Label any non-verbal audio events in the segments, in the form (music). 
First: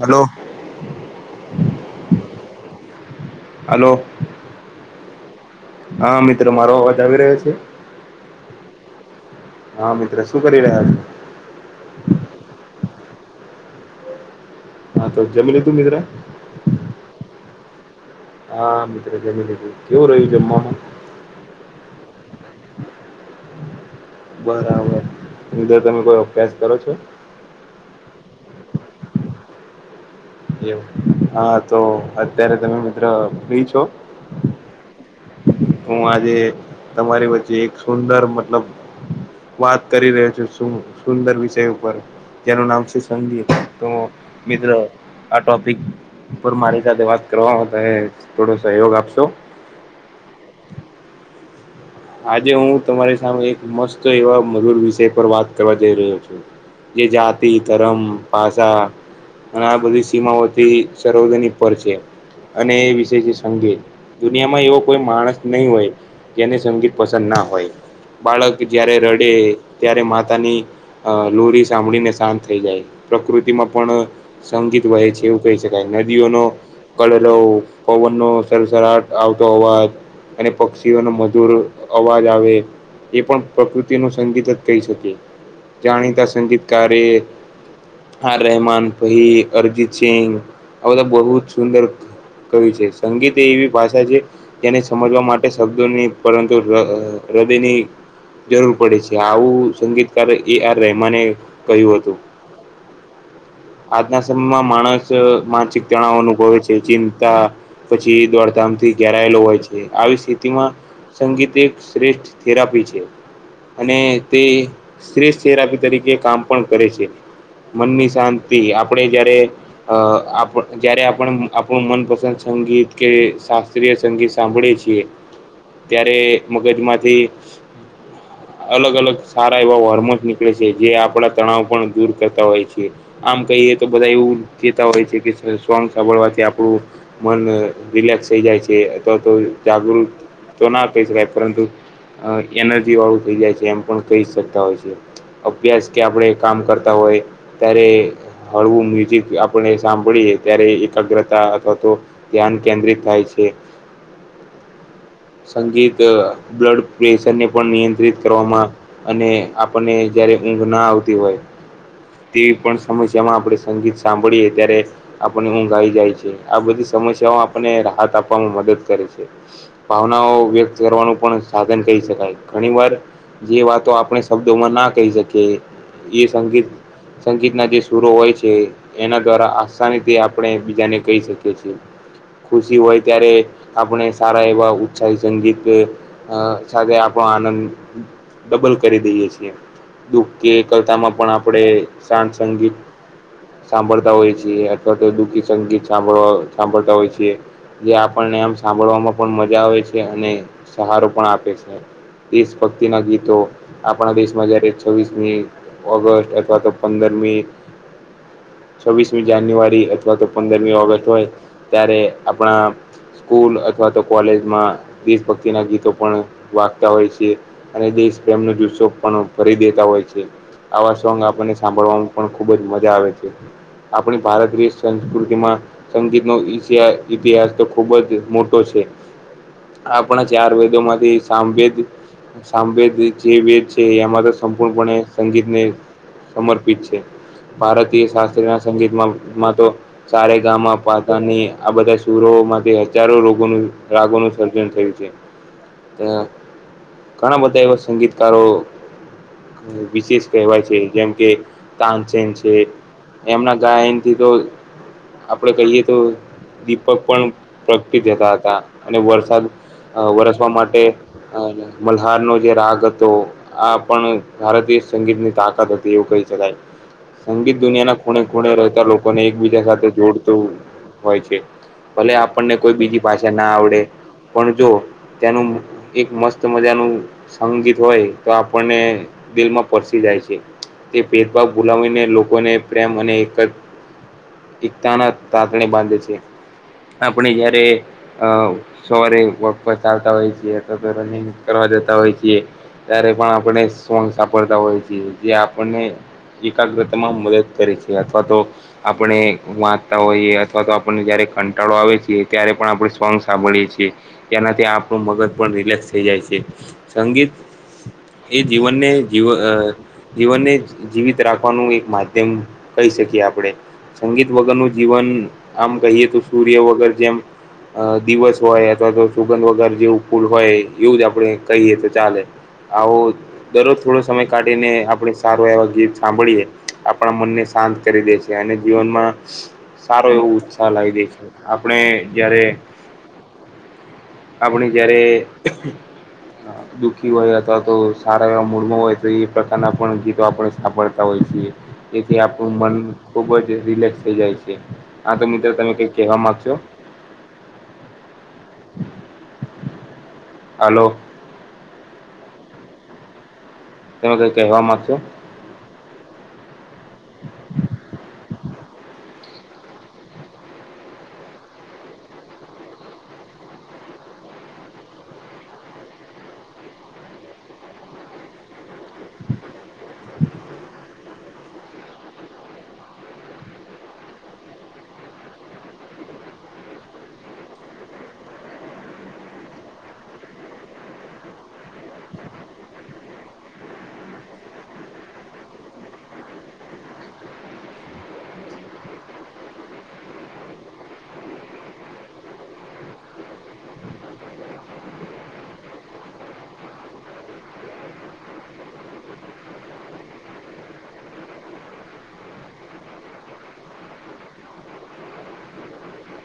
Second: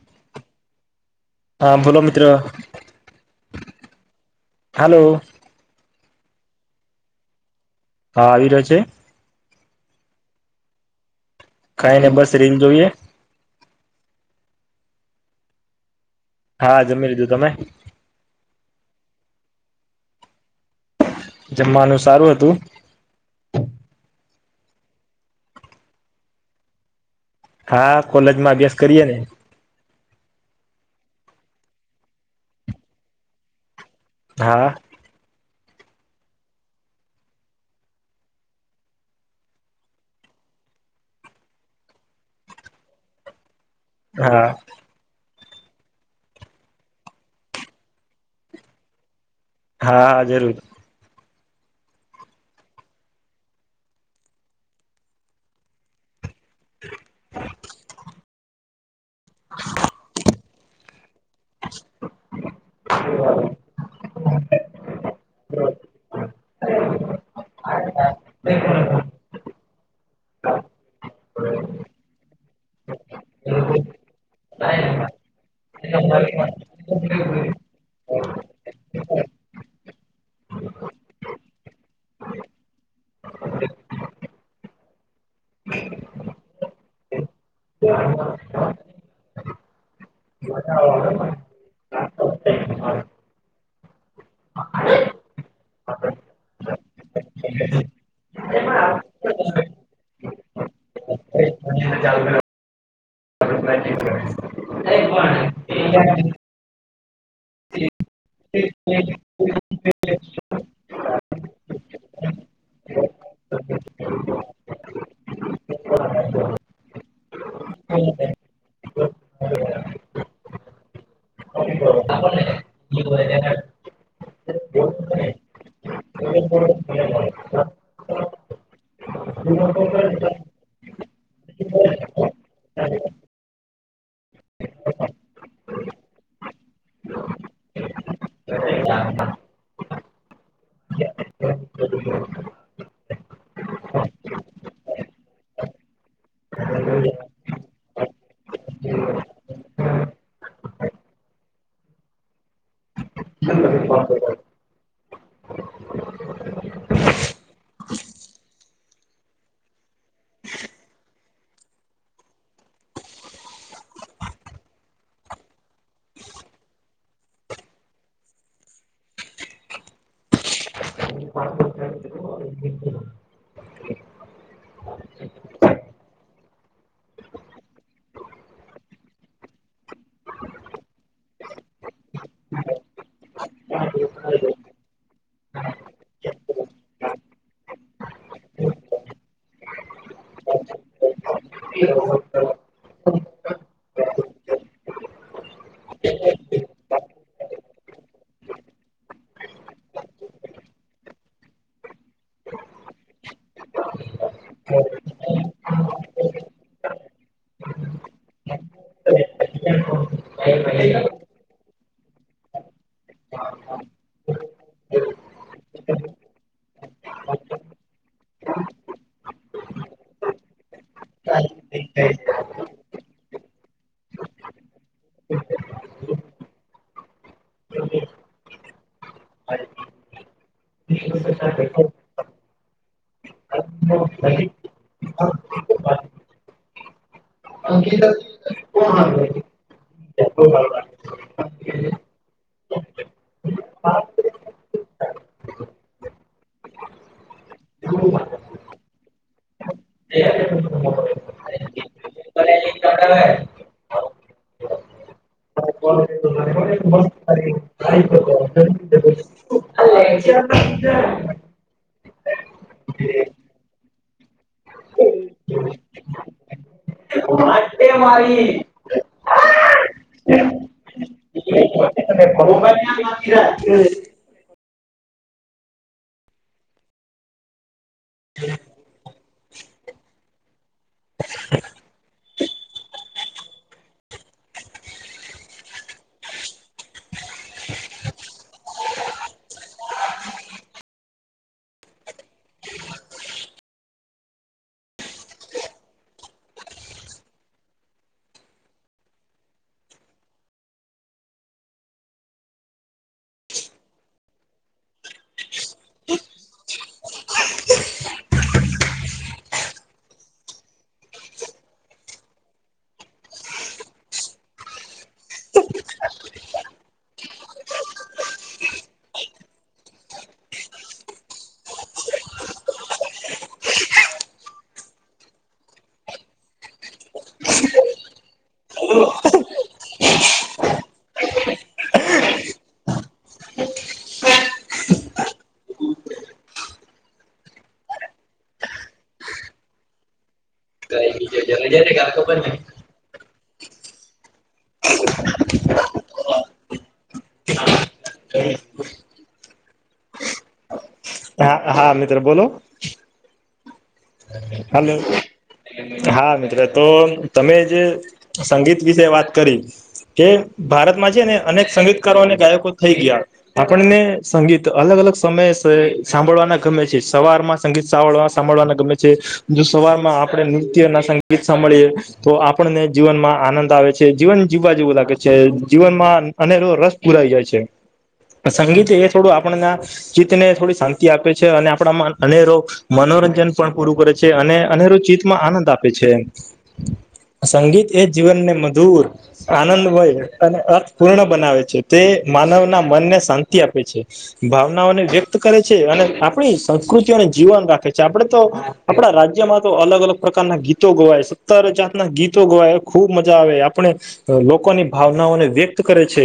હાલો. હા બોલો મીત્ર હાલો. હાલો. હા મિત્રો મારો અવાજ આવી રહ્યો છે? હા આવી રહ્યો છે. હા મિત્ર શું કરી રહ્યા છ? ખાઈ ને બસ રીલ જોઈએ. હા તો જમી લીધું (unintelligible) હા જમી લીધું તમે. હા કેવું રહ્યું જમવાનું. જમવાનું સારું હતું. બરાબર બીજો તમે કોઈ અભ્યાસ કરો છો. હા કોલેજ માં અભ્યાસ કરીએે ને. એવુ હા તો અત્યારે તમે મિત્ર ફ્રી છો. હા. હું આજે તમારી વચ્ચે એક સુંદર મતલબ. વાત કરી રહ્યો છું શુ સુંદર વિષય ઉપર જેનું નામ છે સંગીત. તો હા મિત્ર આ ટોપિક પર મારી સાથે વાત કરવા તમે થોડો સહયોગ આપશો. હા હા જરૂર. આજે હું તમારી સામે એક મસ્ત એવા મધુર વિષય પર વાત કરવાં જઈ રહ્યો છું. જે જાતિ ધરમ ભાષા અને આ બધી સીમાઓથી, સર્વજની પર છે અને એ વિષેઅ સંગીત દુનિયામાં એવો કોઈ માણસ નહીં હોય જેને સંગીત પસંદ ના હોય બાળક જય્યારે રડે ત્યારે માતાની અ લોરી સાંભળીને શાંત થઈ જાય પ્રકૃતિમાં પણ સંગીત વહે છેવુ કહી શકાય નદીઓનો કળલોવ પવનનો સરસરાટ આવતો અવાજ અને પક્ષીઓનો મધુર અવાજ આવે એ પણ પ્રકૃતિ ન સંગીત જ કહી શકીએ જાણીતા સંગીતકારે આ રહેમાન પહી અરિજીત સિંંગ આ બધાં બહુ સુંદર કવિ છે સંગીત એવીભાષા છે. તેને સમજવા માટે શબ્દો ની પરંતુ હૃદયની. જરૂર પડે છે. આવુ સંગીતકાર એ આર રહેમાને કહ્યું હતું. આજનાં સમયમાં માણસ માનસિક તણાવ અનુભવે છે. ચિંતા પછી દોડધામથી ઘેરાયેલો હોય છે. આવી સ્થિતિમાં સંગીત એક શ્રેષ્ઠ થેરાપી છે. અને તે શ્રેષ્ઠ થેરાપી તરીકે કામ પણ કરે છે. મનની શાંતિ આપણે જયારે અ આપણ જ્યારે આપણ આપણું મનપસંદ સંગીત કે શાસ્ત્રીય સંગીત સાંભળીએ છીએ. ત્યારે મગજમાંથી અલગ અલગ સારાં એવા હોર્મોન્સ નીકળે છે. જે આપડા તણાવ પણ દૂર કરતાં હોય છે. આમ કહીએ તો બધાં એવું કેતા હોય છે કે સોણ સાંભળવાથી આપડું. મન રીલેક્સ થઈ જાય છે. અથવા તો જાગૃત તો ના કહી શકાય પરંતુ એનર્જી વાળું થઈ જાય છે. એમ પણ કહી શકતા હોય છે. અભ્યાસ કે આપણે કામ કરતાં હોય ત્યારે હળવું મ્યુઝિક આપને સાંભળીએ ત્યારે એકાગ્રતા અથવા તો ધ્યાન કેન્દ્રિત થાય છે. સંગીત બ્લડ પ્રેશરને પણ નિયંત્રિત કરવામાં અને આપણને જયારે ઊંઘ ના આવતી હોય. તેવી પણ સમસ્યામાં આપણે સંગીત સાંભળીએ ત્યારે આપને ઊંઘ આવી જાય છે. આ બધી સમસ્યાઓ આપને રાહત આપવામાં મદદ કરે છે. ભાવનાઓ વ્યક્ત કરવાનું પણ સાધન કહી શકાય. ઘણી વાર જે વાતો આપણે શબ્દોમાં ના કહી શકીએ, એ સંગીત સંગીતના જે સુરો હોય છે એના દ્વારા આસાનીથી આપણે બીજાને કહી છીએ. ખુશી હોય ત્યારે આપણે સારા એવા ઉત્સાહી સંગીત સાથે આપણો આનંદ ડબલ કરી દઈએ છીએ. દુઃખ કે કરતામાં પણ આપણે શાંત સંગીત સાંભળતા હોય છીએ અથવા તો દુઃખી સંગીત સાંભળવા સાંભળતા હોય છીએ. જે આપણને આમ સાંભળવામાં પણ આવે છે અને સહારો પણ આપે છે. દેશ ભક્તિના ગીતો આપણા દેશમાં જયારે છવ્વીસમી ઓગસ્ટ અથવા તો પંદરમી (inaudible) છવ્વીસમી જાન્યુઆરી અથવા તો પંદરમી ઓગસ્ટ હોય ત્યારે આપણા સ્કૂલ અથવા તો કોલેજમાં દેશ ભક્તિ ના ગીતો પણ વાગતા હોય છે. અને દેશ પ્રેમ નો જુસ્સો પણ કરી દેતા હોય છે. આવા સોંગ આપણને સાંભળવામાં પણ ખુબ જ મજા આવે છે. આપણી ભારતીય સંસ્કૃતિ માં સંગીતનો ઈતિહાસ તો ખુબ મોટો છે. આપણા ચાર વેદો માંથી સામવેદ સામવેદ જે વેદ છે એમાં તો સંપૂર્ણપણે સંગીતને સમર્પિત છે. ભારતીય શાસ્ત્રી ના સંગીતમાં માં તો સા રે ગા મા પા ધા ની આ બધા સૂરો માંથી હજારો રાગોનું રાગોનું સર્જન થયું છે ત્યાં ઘણા બધા એવા સંગીતકારો વિશેષ કહેવાય છે, જેમ કે તાનસેન છે. એમના ગાયન થી તો આપણે કહીએ તો દીપક પણ પ્રગટી દેતા હતા અને વરસાદ અ વરસવા માટે મલ્હારનો જે રાગ હતો આ પણ ભારતીય સંગીતની તાકાત હતી એવું કહી શકાય. સંગીત દુનિયાના ખૂણે- ખૂણે રહેતા લોકોને એકબીજા સાથે જોડતું હોય છે. ભલે આપણને કોઈ બીજી ભાષા ના આવડે, પણ જો ત્યાનું એક મસ્ત મજાનું સંગીત હોય તો આપણને દિલમાં સ્પર્શી જાય છે. તે ભેદભાવ ભુલાવીને લોકોને પ્રેમ અને એક જ એકતાના તાતણે બાંધે છે આપણે જયારે અ સવારે વોક પર ચાલતા હોય છીએ અથવા તો રનિંગ કરવા જતા હોય છીએ. ત્યારે પણ આપણે સોંગ સાંભળતા હોય છે. જે આપણને એકાગ્રતામાં મદદ કરે છે અથવા તો આપણે વાંચતા હોઈએ અથવા તો આપણને જયારે કંટાળો આવે છે ત્યારે પણ આપણે સોન્ગસ સાંભળીએ છીએ તેનાથી આપણું મગજ પણ રિલેક્સ થઈ જાય છે. સંગીત એ જીવનને જીવ અ જીવનને જીવિત રાખવાનું એક માધ્યમ કહી શકીએ આપડે. સંગીત વગરનું જીવન આમ કહીએ તો સૂર્ય વગર જેમ અ દિવસ હોય અથવા તો સુગંધ વગર જેવુ ફુલ હોય એવું જ આપણે કહીએ તો ચાલે. આવો. દરરોજ થોડો સમય કાઢીને આપણે સારો એવા ગીત સાંભળીએ આપણા મનને શાંત, કરી દે અને જીવનમાં સારો એવો ઉત્સાહ લાવી દે છે. આપણે જયારે, આપણી જયારે, દુઃખી હોય અથવા તો સારા એવા મૂળમાં હોય તો એ પ્રકારનાં પણ ગીતો આપણે સાંભળતા હોય (inaudible) એથી આપણું મન, ખુબ જ રિલેક્સ થઇ જાય છે, હા તો મિત્ર તમે કઈક કહેવા માંગશો? હલો. હા હા મિત્ર બોલો. તમે કઈ કહેવા માંગશો હલો. હા, મિત્ર તો તમે જે સંગીત વિશે વાત કરી. કે, ભારતમાં છે ને અનેક સંગીતકારો અને ગાયકો થઈ ગયા. આપણને સંગીત અલગ અલગ સમય સાંભળવાના છે સવાર માં, સંગીત (unintelligible) સાંભળવા ગમે છે જો સવાર માં આપે નૃત્ય ના સં ગીત સાંભળીએ તો આપણને જીવનમાં આનંદ આવે છે, જીવન જીવવા જેવું લાગે છે જીવનમાં, અને એ રસ પુરાઈ જાય છે સંગીત છે એ થોડું આપણના, ચિત્તને થોડી શાંતિ આપે છે અને આપણામાં મનોરંજન પણ પૂરું કરે છે. છે, અને રોજચીતમાં આનંદ આપે છે. સંગીત એ જીવનને મધુર, આનંદ હોય અને અર્થ પૂર્ણ બનાવે છે, તે માનવના મનને શાંતિ આપે છે. ભાવનાઓને વ્યક્ત કરે છે, અને આપણી સંસ્કૃતિઓ અને જીવન રાખે છે, આપડે તો. આપણા રાજ્યમાં તો અલગ- અલગ પ્રકારના ગીતો ગવાય સત્તર જાતના ગીતો ગવાય ખૂબ મજા આવે આપણે, લોકોની ભાવનાઓને વ્યક્ત કરે છે,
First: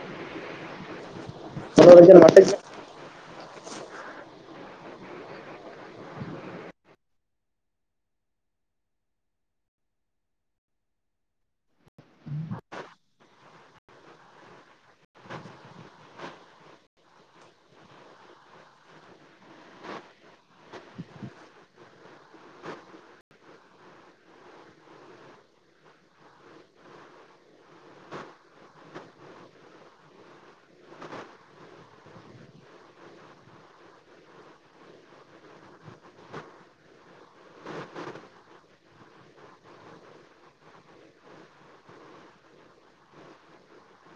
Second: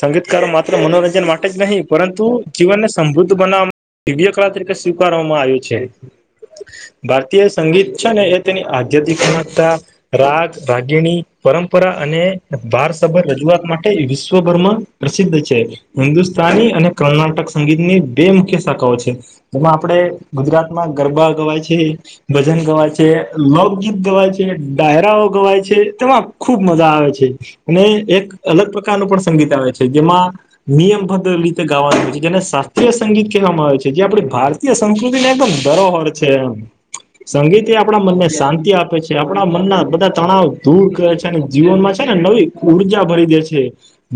સંગીતકારો માત્ર મનોરંજન મા નહીં પરંતુ જીવનને સમૃદ્ધ બનાવવામાં દિવ્યકાળ તરીકે સ્વીકારવામાં આવ્યું છે. ભારતીય સંગીત છે, નેએ તેની આધ્યાત્મિકતા, રાગ, રાગેણી, પરંપરા અને ભારસભર રજૂઆત માટે વિશ્વભરમાં. પ્રસિદ્ધ છે, હિન્દુસ્તાની અને કર્ણાટક સંગીતની બે મુખ્ય શાખાઓ છે. જેમાં આપડે ગુજરાતમાં ગરબા ગવાય છે. ભજન ગવાય છે, લોકગીત ગવાય છે, ડાયરા ઓ ગવાય છે તેમાં ખુબ મજા આવે છે. અને એક અલગ પ્રકારનું પણ સંગીત આવે છે, જેમાં નિયમબાદ રીતે ગાવાનું હોય છે, જેને શાસ્ત્રીય સંગીત કહેવામાં આવે છે, જે આપણી ભારતીય સંસ્કૃતિને એ પણ. (unintelligible) છે, એમ સંગીત આપણા મનને શાંતિ આપે છે, આપણા મનના બધા તણાવ દૂર કરે છે. જીવનમાં છે, ને નવી ઉર્જા ભરીદે છે.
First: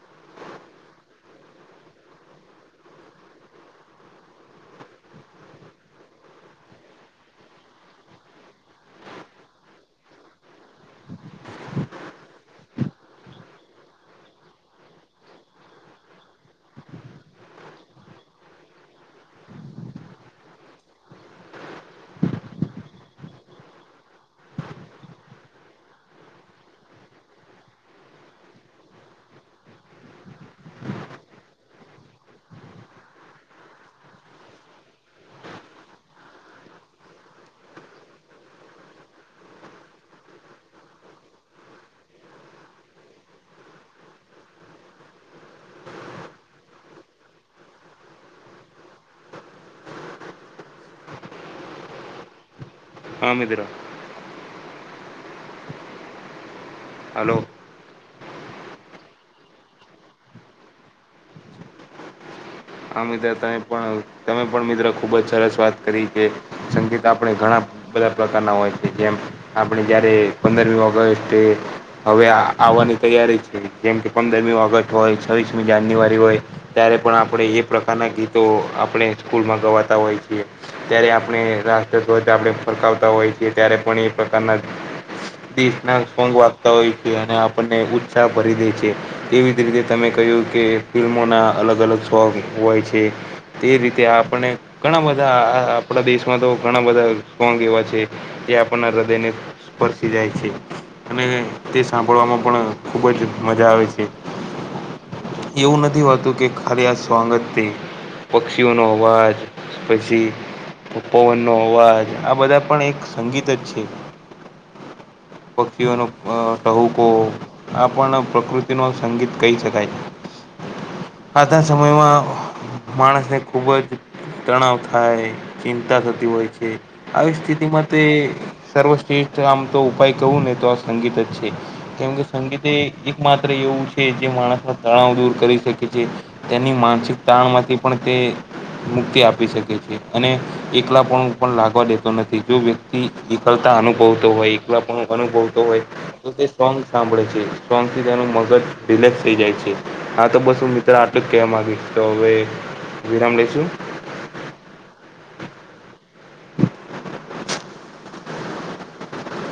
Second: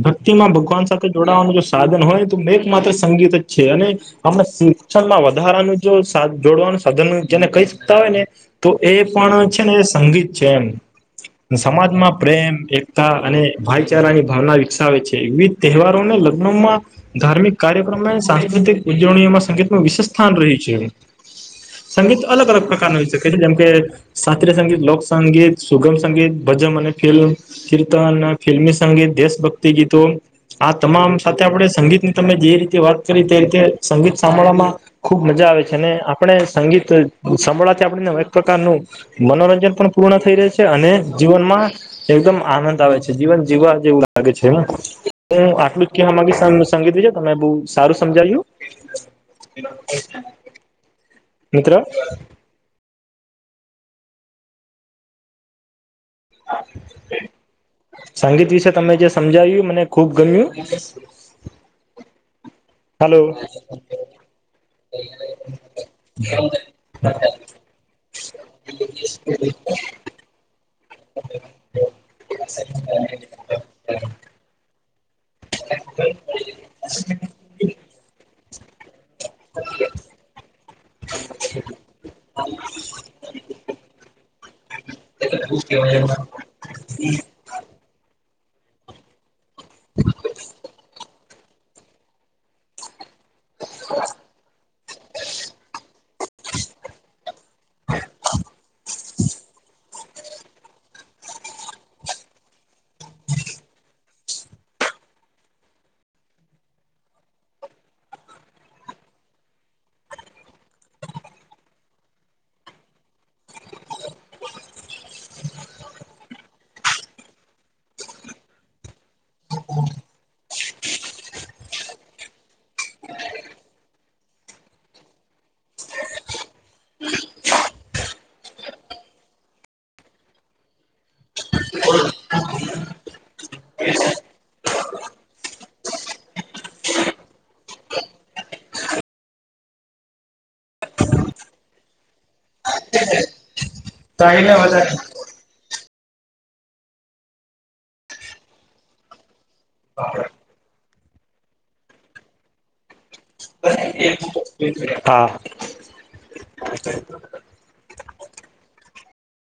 ભક્તિમાં ભગવાન સાથે જોડાવાનું જો સાધન હોય તો મેક માત્ર સંગીત જ છે, અને હમણાં શિક્ષણમાં વધારાનું જો, જોડવાનું સાધન જેને કહી શકતા હોય નેતો એ પણ છે, ને એ સંગીત છે, એમ. સમાજમાં પ્રેમ, એકતા અને ભાઈચારાની ભાવના વિકસાવે છે, વિવિધ તહેવારોને લગ્નમાં, ધાર્મિક કાર્યક્રમમાં સાંસ્કૃતિક ઉજવણીઓમાં સંગીતમાં વિશેષ સ્થાન રહી છે. સંગીત અલગ- અલગ પ્રકારના હોઈ શકે છે, જેમ કે, શાસ્ત્રીય સંગીત, લોકસંગીત, સુગમ સંગીત ભજમ અને ફિ (inaudible) કીર્તન, ફિલ્મીસંગીત, દેશભક્તિ ગીતો. આ તમામ સાથે આપણે સંગીતની તમે જે રીતે વાત કરી તે રીતે સંગીત સાંભળવામાં. ખુબ મજા આવે છે, અને આપણે એક પ્રકારનું સંગીત સાંભળતી આપ એક પ્રકારનું. મનોરંજન પણ પૂર્ણ થઈ રહે છે, અને જીવનમાં. એકદમ આનંદ આવે છે, જીવન- જીવવા જેવું લાગે છે. હું આટલું જ કેમા સંગીત છે, તમે બહુ સારું સમજાવ્યું. (unintelligible) (inaudible) મિત્ર હા મિત્ર હા હાલો સંગીત વિશે તમે જે સમજાવ્યું મને ખુબ ગમ્યું આ હલો મિત્ર તમે પણ તમે પણ મિત્રો ખુબ જ સરસ વાત કરી કે સંગીત આપણે ઘણા બધા પ્રકારના હોય છે, જેમ આપણે જયારે પંદરમી ઓગસ્ટ હવે આવવાની તૈયારી છે, જેમ કે પંદરમી ઓગસ્ટ હોય, છવ્વીસમી જાન્યુઆરી હોય ત્યારે પણ આપણેે એ પ્રકારના ગીતો આપણે સ્કૂલમાં ગવાતા હોય છીએ ત્યારે આપણે રાષ્ટ્રધ્વજ આપણે ફરકાવતા હોય છીએ ત્યારે પણ એ પ્રકારના તેજના વાગતા હોય છે, અને આપણને ઉત્સાહ ભરીદે છે. એવી જ રીતે તમે કે ફિલ્મોના અલગ- અલગ હોય છે. તે રીતે આપને ઘણા બધા આપણા દેશમાં તો બધા સોંગ એવા છે. તે આપણના હૃદયને સ્પર્શી જાય છે. અને તે સાંભળવામાં પણ ખૂબ જ મજા આવે છે. એવું નથી હોતું કે ખલી આ સોગજ પક્ષીઓનો અવાજ પછી પપોવન નો અવાજ બધા પણ એક જ છે. પક્ષીઓનો ટહુકો આ પણ પ્રકૃતિનો સંગીત કહી શકાય છે આજના સમયમાં માણસને ખુબ જ તણાવ થાય ચિંતા થતી હોય છે, આવી સ્થિતિમાં તે સર્વશ્રેષ્ઠ આમ તો ઉપાય કહું ને તો આ સંગીત જ છે. કેમકે સંગીત એ એક માત્ર એવું છે, જે માણસના તણાવ દૂર કરી શકે છે. તેની માનસિક તાણ માંથી પણ તે મુક્તિ આપી શકે છે, અને એકલા પણ પણ લાગવા દેતો નથી જો વ્યક્તિ એકળતા અનુ તો હોયક પણું અનુભવતો હોય તો તે સોંગ સાંભળે છે, સોંગથી તેનું મગજ રિલેક્સ થઈ જાય છે. હા તો બસ હું મિત્ર આટલું કે માગીશ તો હવે વિરામ લઈશું (unintelligible)